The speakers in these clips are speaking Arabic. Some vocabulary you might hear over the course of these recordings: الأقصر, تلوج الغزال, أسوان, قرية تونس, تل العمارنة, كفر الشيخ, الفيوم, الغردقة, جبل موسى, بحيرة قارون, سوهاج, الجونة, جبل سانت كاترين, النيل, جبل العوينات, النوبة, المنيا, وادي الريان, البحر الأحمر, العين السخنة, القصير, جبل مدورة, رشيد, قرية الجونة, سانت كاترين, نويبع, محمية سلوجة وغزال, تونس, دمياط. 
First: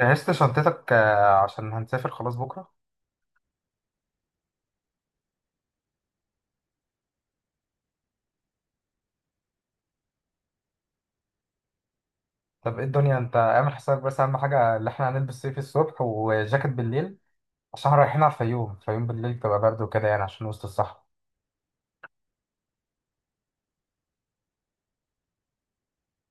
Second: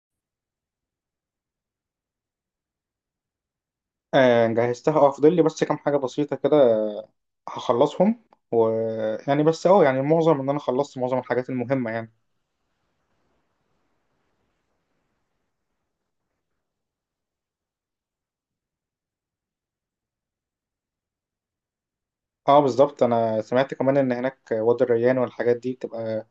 جهزت شنطتك آه، عشان هنسافر خلاص بكرة. آه، جهزتها فاضل لي بس كام حاجة بسيطة كده. هخلصهم و، يعني بس يعني معظم ان انا خلصت معظم الحاجات المهمة يعني. طب ايه الدنيا، انت اعمل حسابك بس اهم حاجة اللي احنا هنلبس صيفي الصبح وجاكيت بالليل، عشان احنا رايحين على الفيوم. الفيوم بالليل تبقى برد وكده يعني، عشان وسط الصحراء. اه، بالظبط انا سمعت كمان ان هناك وادي الريان، والحاجات دي بتبقى،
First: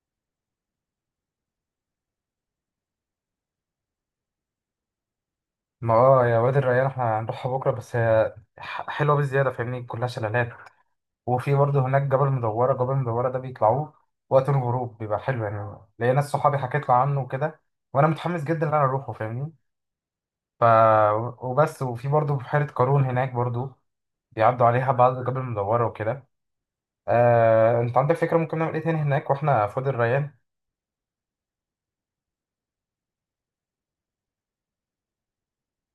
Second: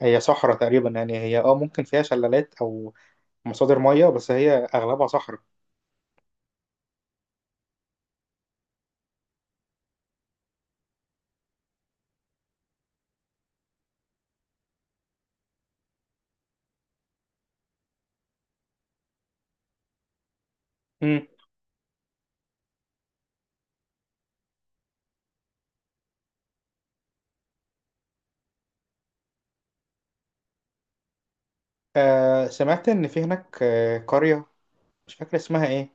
هي صحراء تقريبا يعني، هي ممكن فيها شلالات او مصادر مياه، بس هي اغلبها صحراء. ما اه يا وادي الريان احنا هنروحها بكرة، بس هي حلوة بزيادة، فاهمني؟ كلها شلالات، وفي برضه هناك جبل مدورة. جبل مدورة ده بيطلعوه وقت الغروب، بيبقى حلو يعني. ليا ناس صحابي حكيت له عنه وكده، وانا متحمس جدا ان انا اروحه، فاهمني؟ ف امم. وبس. وفي برضه بحيرة قارون هناك برضه، بيعدوا عليها بعض، الجبل المدورة وكده. آه، انت عندك فكرة ممكن نعمل ايه تاني هناك واحنا في وادي الريان؟ سمعت ان في هناك قرية، مش فاكر اسمها ايه.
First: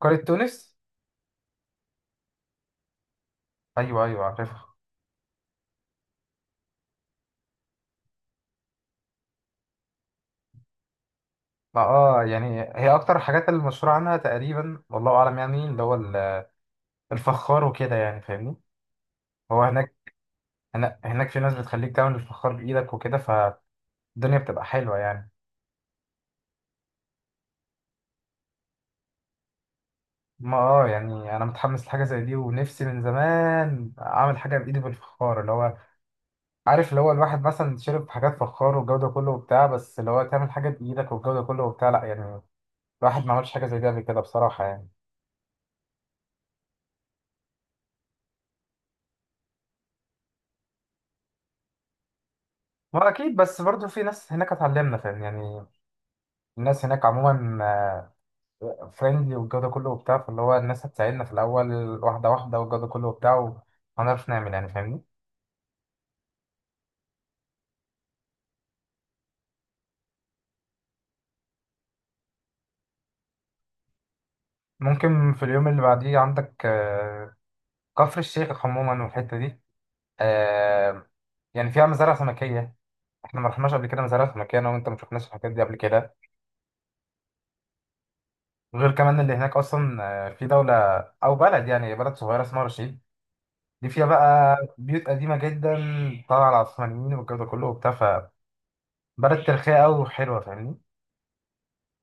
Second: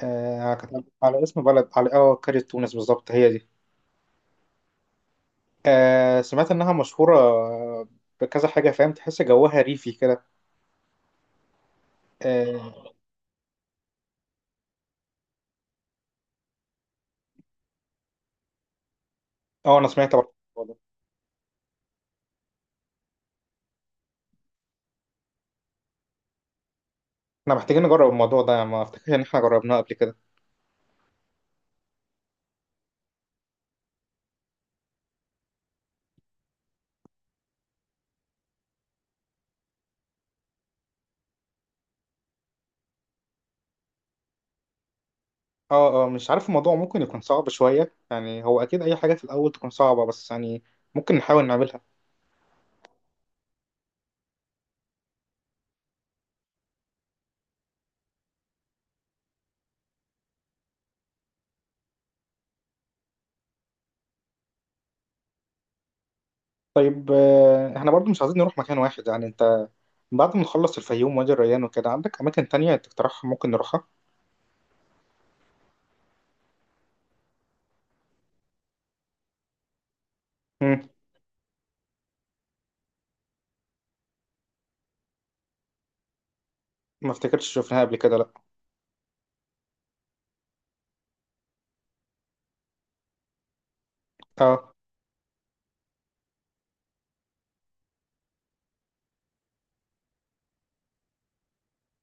قرية تونس، كانت على اسم بلد، على قرية تونس بالظبط، هي دي. ايوه ايوه عارفها. سمعت انها مشهورة بكذا حاجة، فاهم؟ تحس جوها ريفي كده. ما اه يعني اه. هي اكتر الحاجات اللي مشهورة عنها تقريبا والله اعلم، يعني اللي هو الفخار وكده يعني، فاهمني؟ هو آه، انا هناك سمعت برضه الموضوع ده. هناك في ناس بتخليك تعمل الفخار بايدك وكده، فالدنيا بتبقى حلوة يعني. احنا محتاجين نجرب الموضوع ده، ما افتكرش ان احنا جربناه قبل كده. ما اه يعني انا متحمس لحاجة زي دي، ونفسي من زمان اعمل حاجة بايدي بالفخار، اللي هو عارف اللي هو الواحد مثلا شرب حاجات فخار والجودة كله وبتاع، بس اللي هو تعمل حاجة بإيدك والجودة كله وبتاع، لا يعني الواحد ما عملش حاجة زي دي قبل كده بصراحة يعني. اه، اه، مش عارف الموضوع ممكن يكون صعب شوية يعني، هو اكيد اي حاجة في الاول تكون صعبة، بس يعني ممكن نحاول نعملها. هو أكيد، بس برضه في ناس هناك هتعلمنا، فاهم يعني؟ الناس هناك عموما فريندلي والجودة كله وبتاع، فاللي هو الناس هتساعدنا في الأول واحدة واحدة والجودة كله وبتاع، وهنعرف نعمل يعني، فاهمني؟ طيب، احنا برضو مش عايزين نروح مكان واحد، يعني انت، بعد ما نخلص الفيوم وادي الريان وكده، عندك اماكن تانية تقترحها ممكن نروحها؟ ممكن في اليوم اللي بعديه عندك، آه، كفر الشيخ عموما والحتة دي. مم. آه، يعني فيها مزارع سمكية. احنا ما رحناش قبل كده مزارع سمكية، أنا وأنت ما شفناش الحاجات دي قبل كده. ما افتكرتش شفناها قبل كده، لا. وغير كمان اللي هناك اصلا، آه، في دولة او بلد، يعني بلد صغيرة اسمها رشيد. دي فيها اه. بقى بيوت قديمة جدا طالعة على العثمانيين والجو ده كله وبتاع، فبلد تاريخية قوي وحلوة، فاهمني؟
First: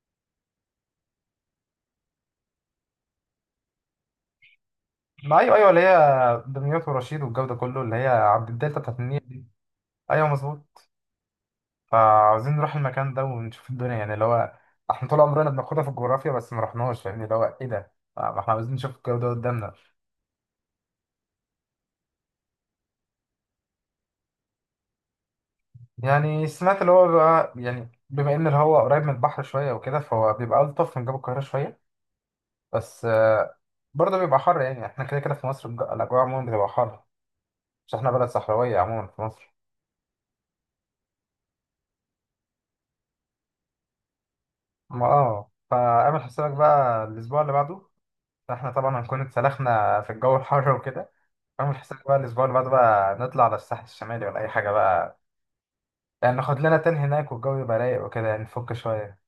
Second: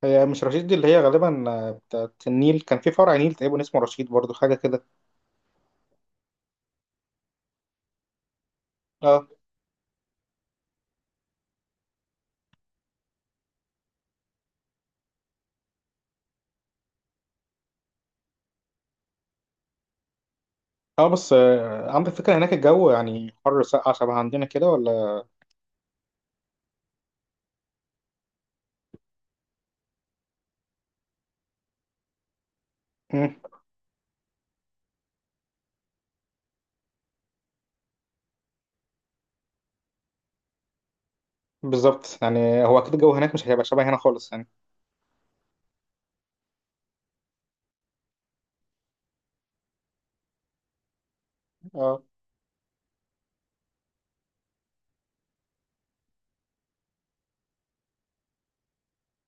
هي مش رشيد دي اللي هي غالبا بتاعت النيل؟ كان في فرع نيل تقريبا اسمه رشيد برضو حاجة كده. ما ايوه ايوه، اللي هي دمياط ورشيد والجو ده كله، اللي هي عبد الدلتا بتاعت النيل اه. دي. ايوه مظبوط. فعاوزين نروح المكان ده ونشوف الدنيا يعني، اللي هو احنا طول عمرنا بناخدها في الجغرافيا بس ما رحناش، فاهمني؟ اللي هو ايه ده، آه، ما احنا عاوزين نشوف الجو ده قدامنا. اه، بس عندك فكرة هناك الجو يعني حر ساقع شبه عندنا كده، ولا؟ يعني سمعت اللي هو بقى، يعني بما ان الهواء قريب من البحر شويه وكده، فهو بيبقى الطف من جو القاهره شويه. بس مم. آه، برضه بيبقى حر يعني. احنا كده كده في مصر الاجواء عموما بتبقى حر. مش احنا بلد صحراويه عموما في مصر. بالظبط، يعني هو أكيد الجو هناك مش هيبقى شبه هنا خالص يعني. ما اه فاعمل حسابك بقى الاسبوع اللي بعده، احنا طبعا هنكون اتسلخنا في الجو الحر وكده. اعمل اه، حسابك بقى الاسبوع اللي بعده بقى نطلع على الساحل الشمالي ولا اي حاجه بقى. يعني ناخد لنا تن هناك والجو يبقى رايق وكده يعني، نفك شويه.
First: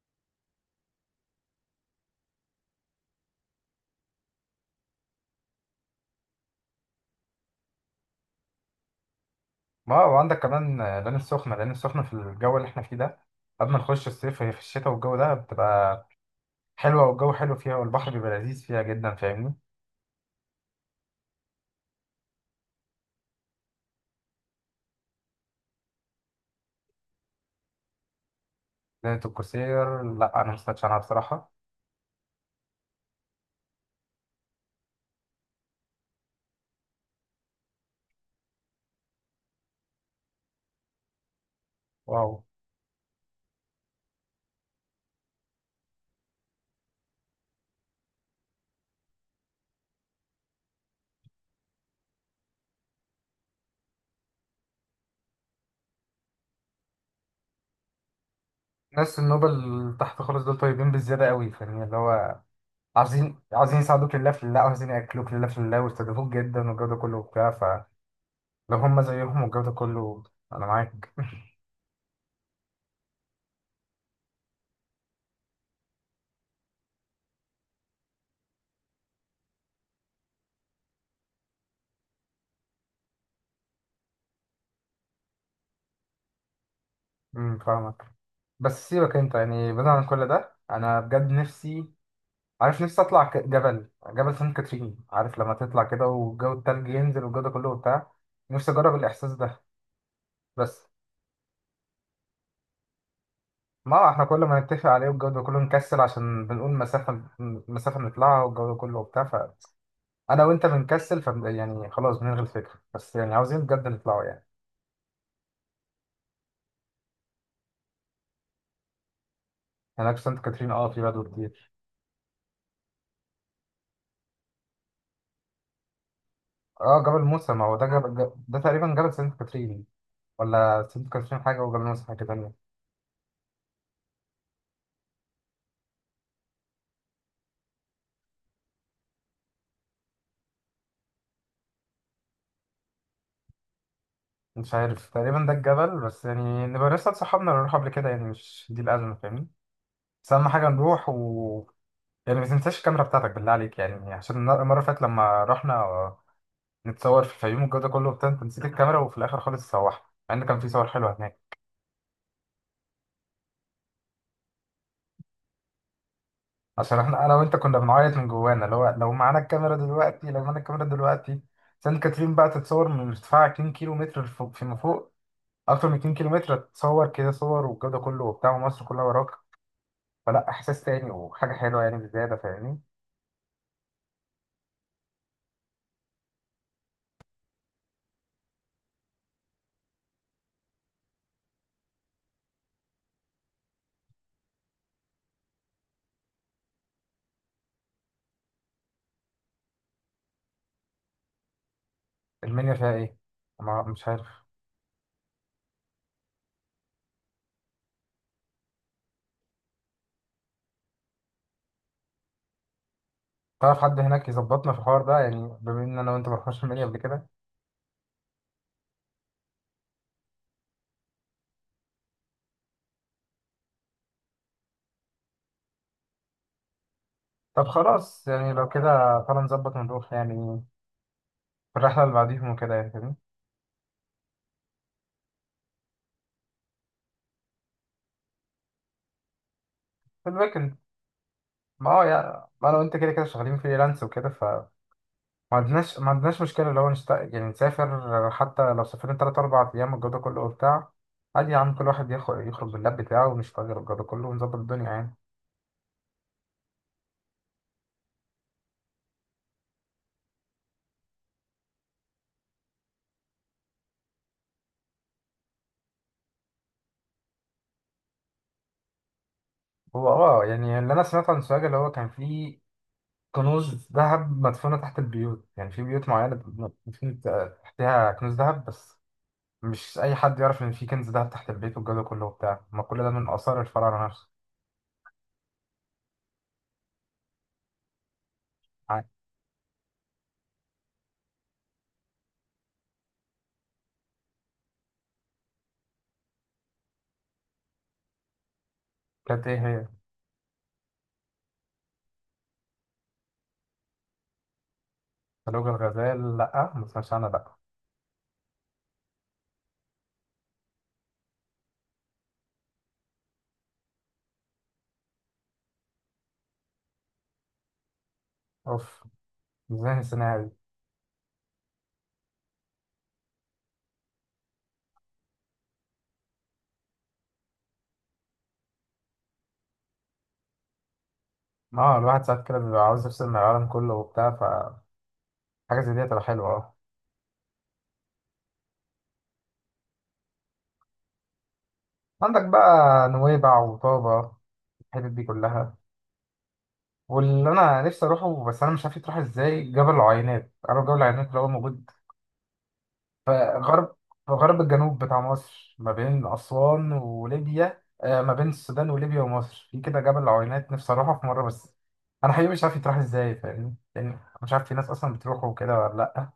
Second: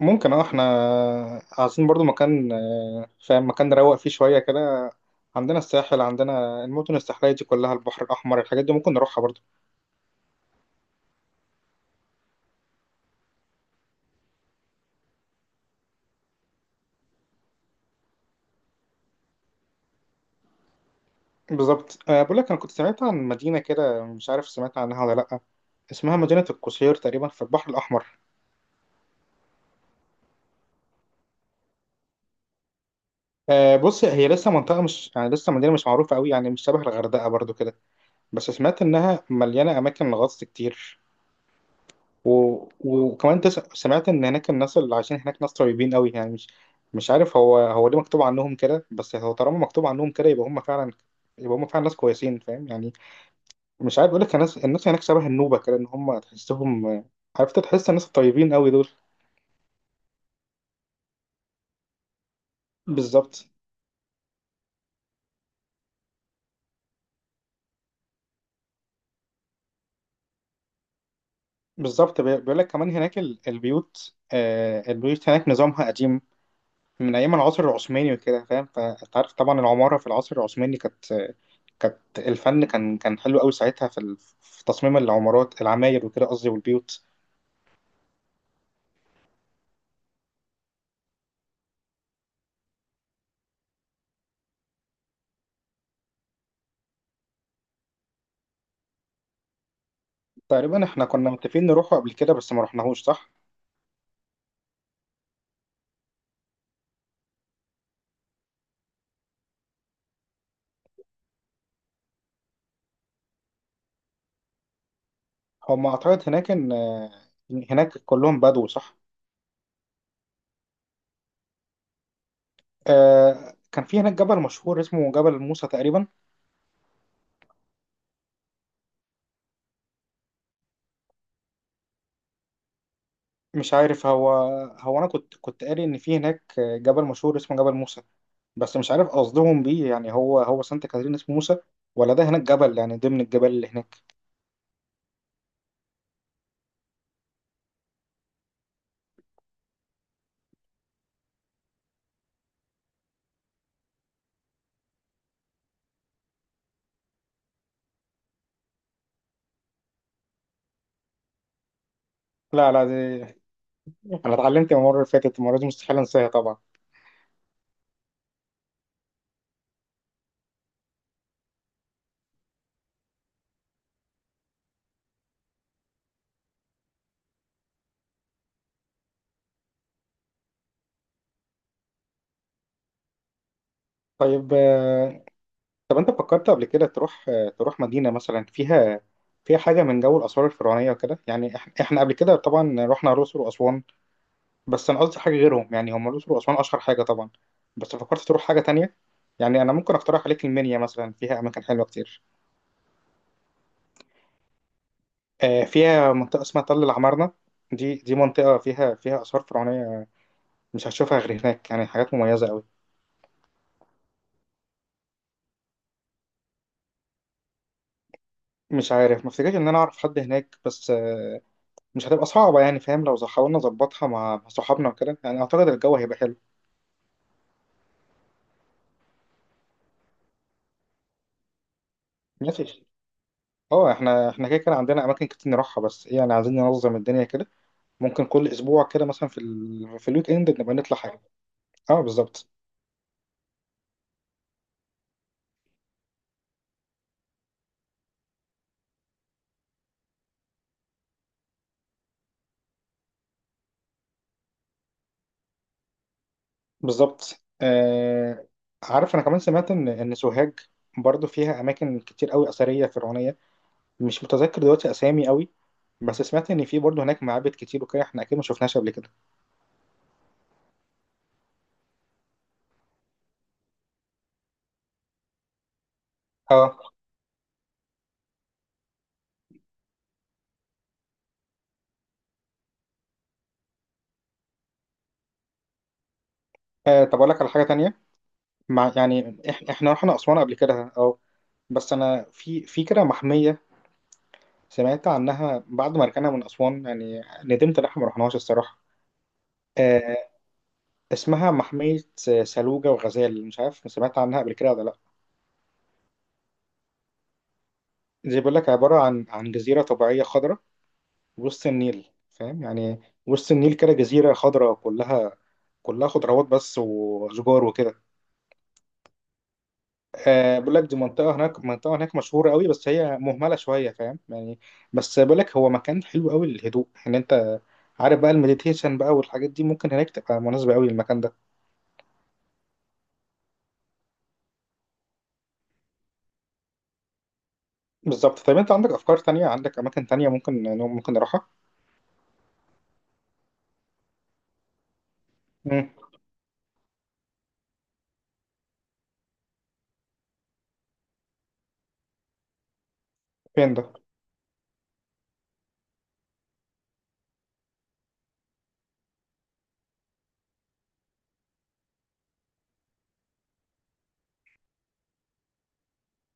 ممكن احنا عايزين برضو مكان، فاهم؟ مكان نروق فيه شوية كده. عندنا الساحل، عندنا المدن الساحلية دي كلها، البحر الأحمر، الحاجات دي ممكن نروحها برضو. ما هو عندك كمان العين السخنة. العين السخنة في الجو اللي احنا فيه ده، قبل ما نخش الصيف، هي في الشتاء والجو ده بتبقى حلوة، والجو حلو فيها والبحر بيبقى لذيذ فيها جدا، فاهمني؟ بالظبط، بقول لك أنا كنت سمعت عن مدينة كده، مش عارف سمعت عنها ولا لأ. اسمها مدينة القصير تقريبا في البحر الأحمر. ليلة القصير، لا أنا مستمتعش عنها بصراحة. آه، بص، هي لسه منطقة، مش يعني لسه مدينة مش معروفة قوي يعني، مش شبه الغردقة برضو كده. بس سمعت انها مليانه اماكن غطس كتير. واو. و... وكمان سمعت ان هناك الناس اللي عايشين هناك ناس طيبين قوي، يعني مش، مش عارف، هو ليه مكتوب عنهم كده، بس هو طالما مكتوب عنهم كده يبقى هم فعلا ناس كويسين، فاهم يعني. مش عارف اقول لك، الناس هناك شبه النوبه كده، ان هم تحسهم، عرفت تحس الناس الطيبين قوي دول. ناس النوبة اللي تحت خالص دول طيبين بالزيادة قوي، فاهمني؟ اللي هو عايزين، بالظبط. عايزين يساعدوك لله في الله، وعايزين يأكلوك لله في الله ويستضيفوك جدا والجو ده كله وبتاع، فلو هم زيهم والجو ده كله، أنا معاك. بالظبط، بيقول لك كمان هناك البيوت هناك نظامها قديم، من ايام العصر العثماني وكده، فاهم؟ فانت عارف طبعا العماره في العصر العثماني كانت، الفن كان حلو قوي ساعتها في في تصميم العماير وكده، قصدي، والبيوت. فاهمك. بس سيبك أنت، يعني بعيد عن كل ده أنا بجد نفسي، عارف نفسي اطلع جبل، جبل سانت كاترين. عارف لما تطلع كده والجو التلج ينزل والجو ده كله وبتاع، نفسي اجرب الاحساس ده. تقريبا بس احنا كنا متفقين نروحوا قبل كده، بس ما رحناهوش، صح؟ ما احنا كل ما نتفق عليه والجو ده كله نكسل، عشان بنقول مسافة، نطلعها والجو ده كله وبتاع، فانا وانت بنكسل، يعني خلاص بنلغي الفكرة، بس يعني عاوزين بجد نطلعه يعني. هم اعتقد هناك ان، هناك كلهم بدو، صح؟ هناك في سانت كاترين اه في بدو كتير. كان في هناك جبل مشهور اسمه جبل موسى تقريبا. اه، جبل موسى، ما هو ده جبل، ده تقريبا جبل سانت كاترين، ولا سانت كاترين حاجة وجبل موسى حاجة تانية؟ مش عارف هو. هو انا كنت قاري ان في هناك جبل مشهور اسمه جبل موسى، بس مش عارف قصدهم بيه، يعني هو سانت كاترين اسمه موسى، ولا ده هناك جبل يعني ضمن الجبال اللي هناك؟ مش عارف، تقريبا ده الجبل. بس يعني نبقى لسه اتصحابنا اللي نروح قبل كده يعني، مش دي الأزمة، فاهمني؟ بس أهم حاجة نروح. يعني ما تنساش الكاميرا بتاعتك بالله عليك، يعني عشان المرة اللي فاتت لما رحنا نتصور في الفيوم والجو ده كله وبتاع أنت نسيت الكاميرا، وفي الآخر خالص تسوحنا، مع إن كان في صور حلوة هناك. لا، لا، انا اتعلمت المره اللي فاتت، المره دي مستحيل انساها طبعا. عشان احنا أنا وأنت كنا بنعيط من جوانا، اللي هو لو معانا الكاميرا دلوقتي، لو معانا الكاميرا دلوقتي، سانت كاترين بقى تتصور من ارتفاع 2 كيلو متر فوق، فيما فوق أكتر من 2 كيلو متر، تتصور كده صور والجو ده كله وبتاع ومصر كلها وراك. فلا، احساس تاني وحاجه حلوه يعني بزياده، فاهمني؟ طيب، آه، طب انت فكرت قبل كده تروح، مدينة مثلا فيها، فيها حاجة من جو الآثار الفرعونية وكده، يعني إحنا قبل كده طبعا رحنا الأقصر وأسوان. بس أنا قصدي حاجة غيرهم، يعني هم الأقصر وأسوان أشهر حاجة طبعا. بس فكرت تروح حاجة تانية؟ يعني أنا ممكن أقترح عليك المنيا مثلا، فيها أماكن حلوة كتير. المنيا فيها ايه؟ ما مش عارف. آه، فيها منطقة اسمها تل العمارنة. دي منطقة فيها آثار فرعونية، مش هتشوفها غير هناك، يعني حاجات مميزة أوي. تعرف حد هناك يظبطنا في الحوار ده؟ يعني بما ان انا وانت ما رحناش المنيا قبل كده. مش عارف، ما افتكرش إن أنا أعرف حد هناك، بس مش هتبقى صعبة، يعني فاهم؟ لو حاولنا نظبطها مع صحابنا وكده، يعني أعتقد الجو هيبقى حلو. طب خلاص، يعني لو كده تعالى نظبط ونروح يعني، في الرحله اللي بعديهم وكده ماشي. يعني، فاهمني؟ اه، احنا كده كده عندنا أماكن كتير نروحها، بس ايه يعني، عايزين ننظم الدنيا كده، ممكن كل أسبوع كده مثلا في في في الويك إند نبقى الويكند؟ نطلع حاجة. ما اه، هو يعني بالظبط، ما انا وانت كده كده شغالين فريلانس وكده، فما عندناش، ما عندناش مشكله لو نشت... يعني نسافر، حتى لو سافرنا تلات أربع ايام الجو ده كله وبتاع، عادي يا عم. كل واحد ياخد يخرج باللاب بتاعه ونشتغل الجو ده كله ونظبط الدنيا يعني. بالظبط، آه. عارف، أنا كمان سمعت إن سوهاج برضو فيها أماكن كتير أوي أثرية فرعونية، مش متذكر دلوقتي أسامي أوي، بس سمعت إن في برضو هناك معابد كتير وكده، احنا أكيد ما شفناهاش قبل كده. هو اه يعني اللي انا سمعته عن سوهاج، اللي هو كان فيه كنوز ذهب مدفونة تحت البيوت، يعني في بيوت معينة اه. مدفون تحتها كنوز ذهب. بس مش أي حد يعرف إن في كنز ذهب تحت البيت والجو ده كله وبتاع، ما كل ده من آثار الفراعنة نفسه. آه، طب أقول لك على حاجة تانية، عادي. يعني احنا رحنا أسوان قبل كده، اه. بس انا في كده محميه، سمعت عنها بعد ما رجعنا من اسوان، يعني ندمت ان احنا ما رحناهاش الصراحه. كانت إيه هي؟ آه. اسمها محميه سلوجه وغزال، مش عارف سمعت عنها قبل كده ولا لا؟ تلوج الغزال، لأ ما سمعتش عنها لأ. زي بيقول لك عباره عن جزيره طبيعيه خضراء وسط النيل، فاهم يعني، وسط النيل كده جزيره خضراء كلها خضروات بس وشجار وكده. أوف، إزاي نسيناها دي؟ آه، بقول لك دي منطقة هناك مشهورة قوي، بس هي مهملة شوية، فاهم يعني، بس بقول لك هو مكان حلو قوي للهدوء، ان انت عارف بقى المديتيشن بقى والحاجات دي، ممكن هناك تبقى مناسبة قوي للمكان ده. ما هو الواحد ساعات كده بيبقى عاوز يفصل من العالم كله وبتاع، فحاجة زي دي هتبقى حلوة أه. بالظبط. طيب انت عندك افكار تانية، عندك اماكن تانية ممكن نروحها؟ عندك بقى نويبع وطابة، الحتت دي كلها. مم. واللي انا نفسي اروحه بس انا مش عارف يتروح ازاي، جبل العوينات. عارف جبل العوينات اللي هو موجود في فين ده؟ غرب، الجنوب بتاع مصر، ما بين اسوان وليبيا، آه، ما بين السودان وليبيا ومصر، في كده جبل العوينات. نفسي اروحه في مره، بس انا حقيقي مش عارف يتروح ازاي، فاهمني يعني؟ أنا مش عارف في ناس اصلا بتروحه وكده ولا لا.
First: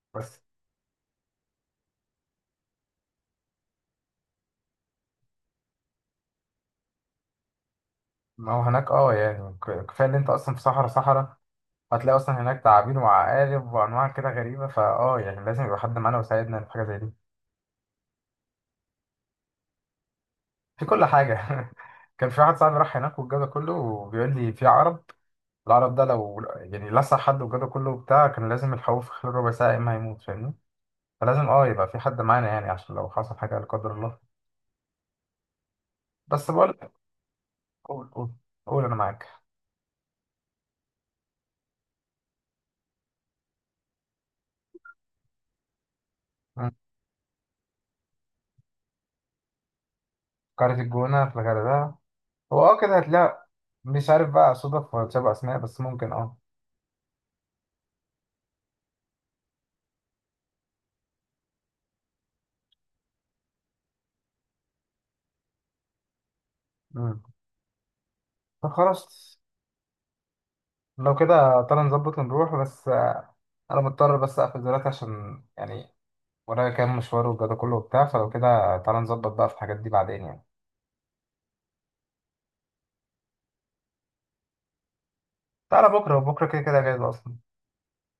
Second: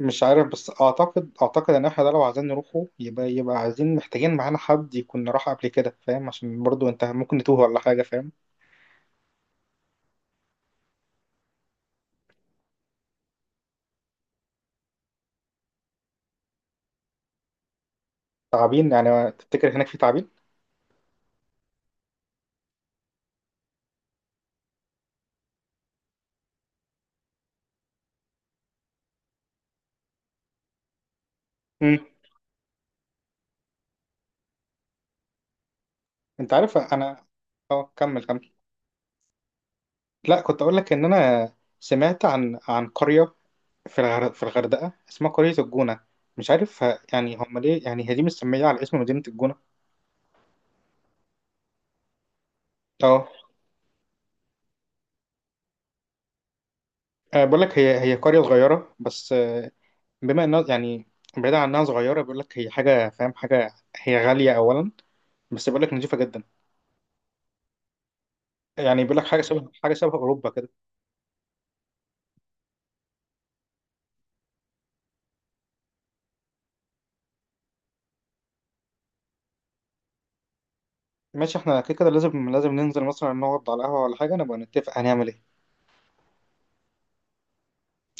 مش بس عارف، بس اعتقد ان احنا ده لو عايزين نروحه يبقى محتاجين معانا حد يكون راح قبل كده، فاهم؟ عشان برضو انت ممكن نتوه ولا حاجة، فاهم؟ ما هو هناك اه يعني كفايه ان انت اصلا في صحراء. هتلاقي اصلا هناك تعابين وعقارب وانواع كده غريبه، فاه يعني لازم يبقى حد معانا ويساعدنا في حاجه زي دي. تعابين؟ يعني تفتكر هناك في تعابين؟ في كل حاجة. كان في واحد صاحبي راح هناك والجو ده كله وبيقول لي في عرب. العرب ده لو يعني لسع حد والجو ده كله بتاع، كان لازم يلحقوه في خلال ربع ساعة يا إما هيموت، فاهمني؟ فلازم اه يبقى في مم. حد معانا، يعني عشان لو حصل حاجة لا قدر الله. بس انت بقول. عارف انا، اه، قول كمل، قول كمل. قول، أنا معاك. لا، كنت اقول لك ان انا، سمعت عن قريه، في الغردقه اسمها قريه الجونه، مش مم. عارف يعني هم ليه، يعني هي دي مستميه على اسم مدينه الجونه. قرية الجونة في الغردقة، هو اه كده اه. هتلاقي، مش عارف بقى صدف ولا تشابه أسماء، بس ممكن اه. آه، بقول لك هي قريه صغيره، بس، بما انها يعني، بعيدا عن انها صغيره، بيقول لك هي حاجه، فاهم؟ حاجه هي غاليه اولا، بس بيقول لك نظيفه جدا. مم. طب يعني بيقول لك خلاص، حاجه شبه اوروبا كده. لو كده تعالى نظبط ونروح. بس أنا مضطر بس أقفل دلوقتي عشان يعني ورايا كام مشوار وكده كله وبتاع، فلو كده تعالى نظبط بقى في الحاجات دي بعدين يعني. ماشي، احنا كده كده لازم ننزل مثلا، نقعد على قهوه ولا حاجه نبقى نتفق هنعمل ايه. تعالى بكرة، بكرة كده كده جاهز أصلا.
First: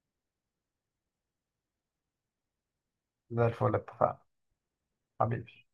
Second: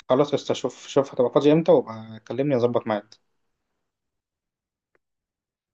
خلاص، قشطة، شوف، شوف هتبقى فاضي امتى وابقى كلمني اظبط معاك. زي الفل، اتفقنا حبيبي.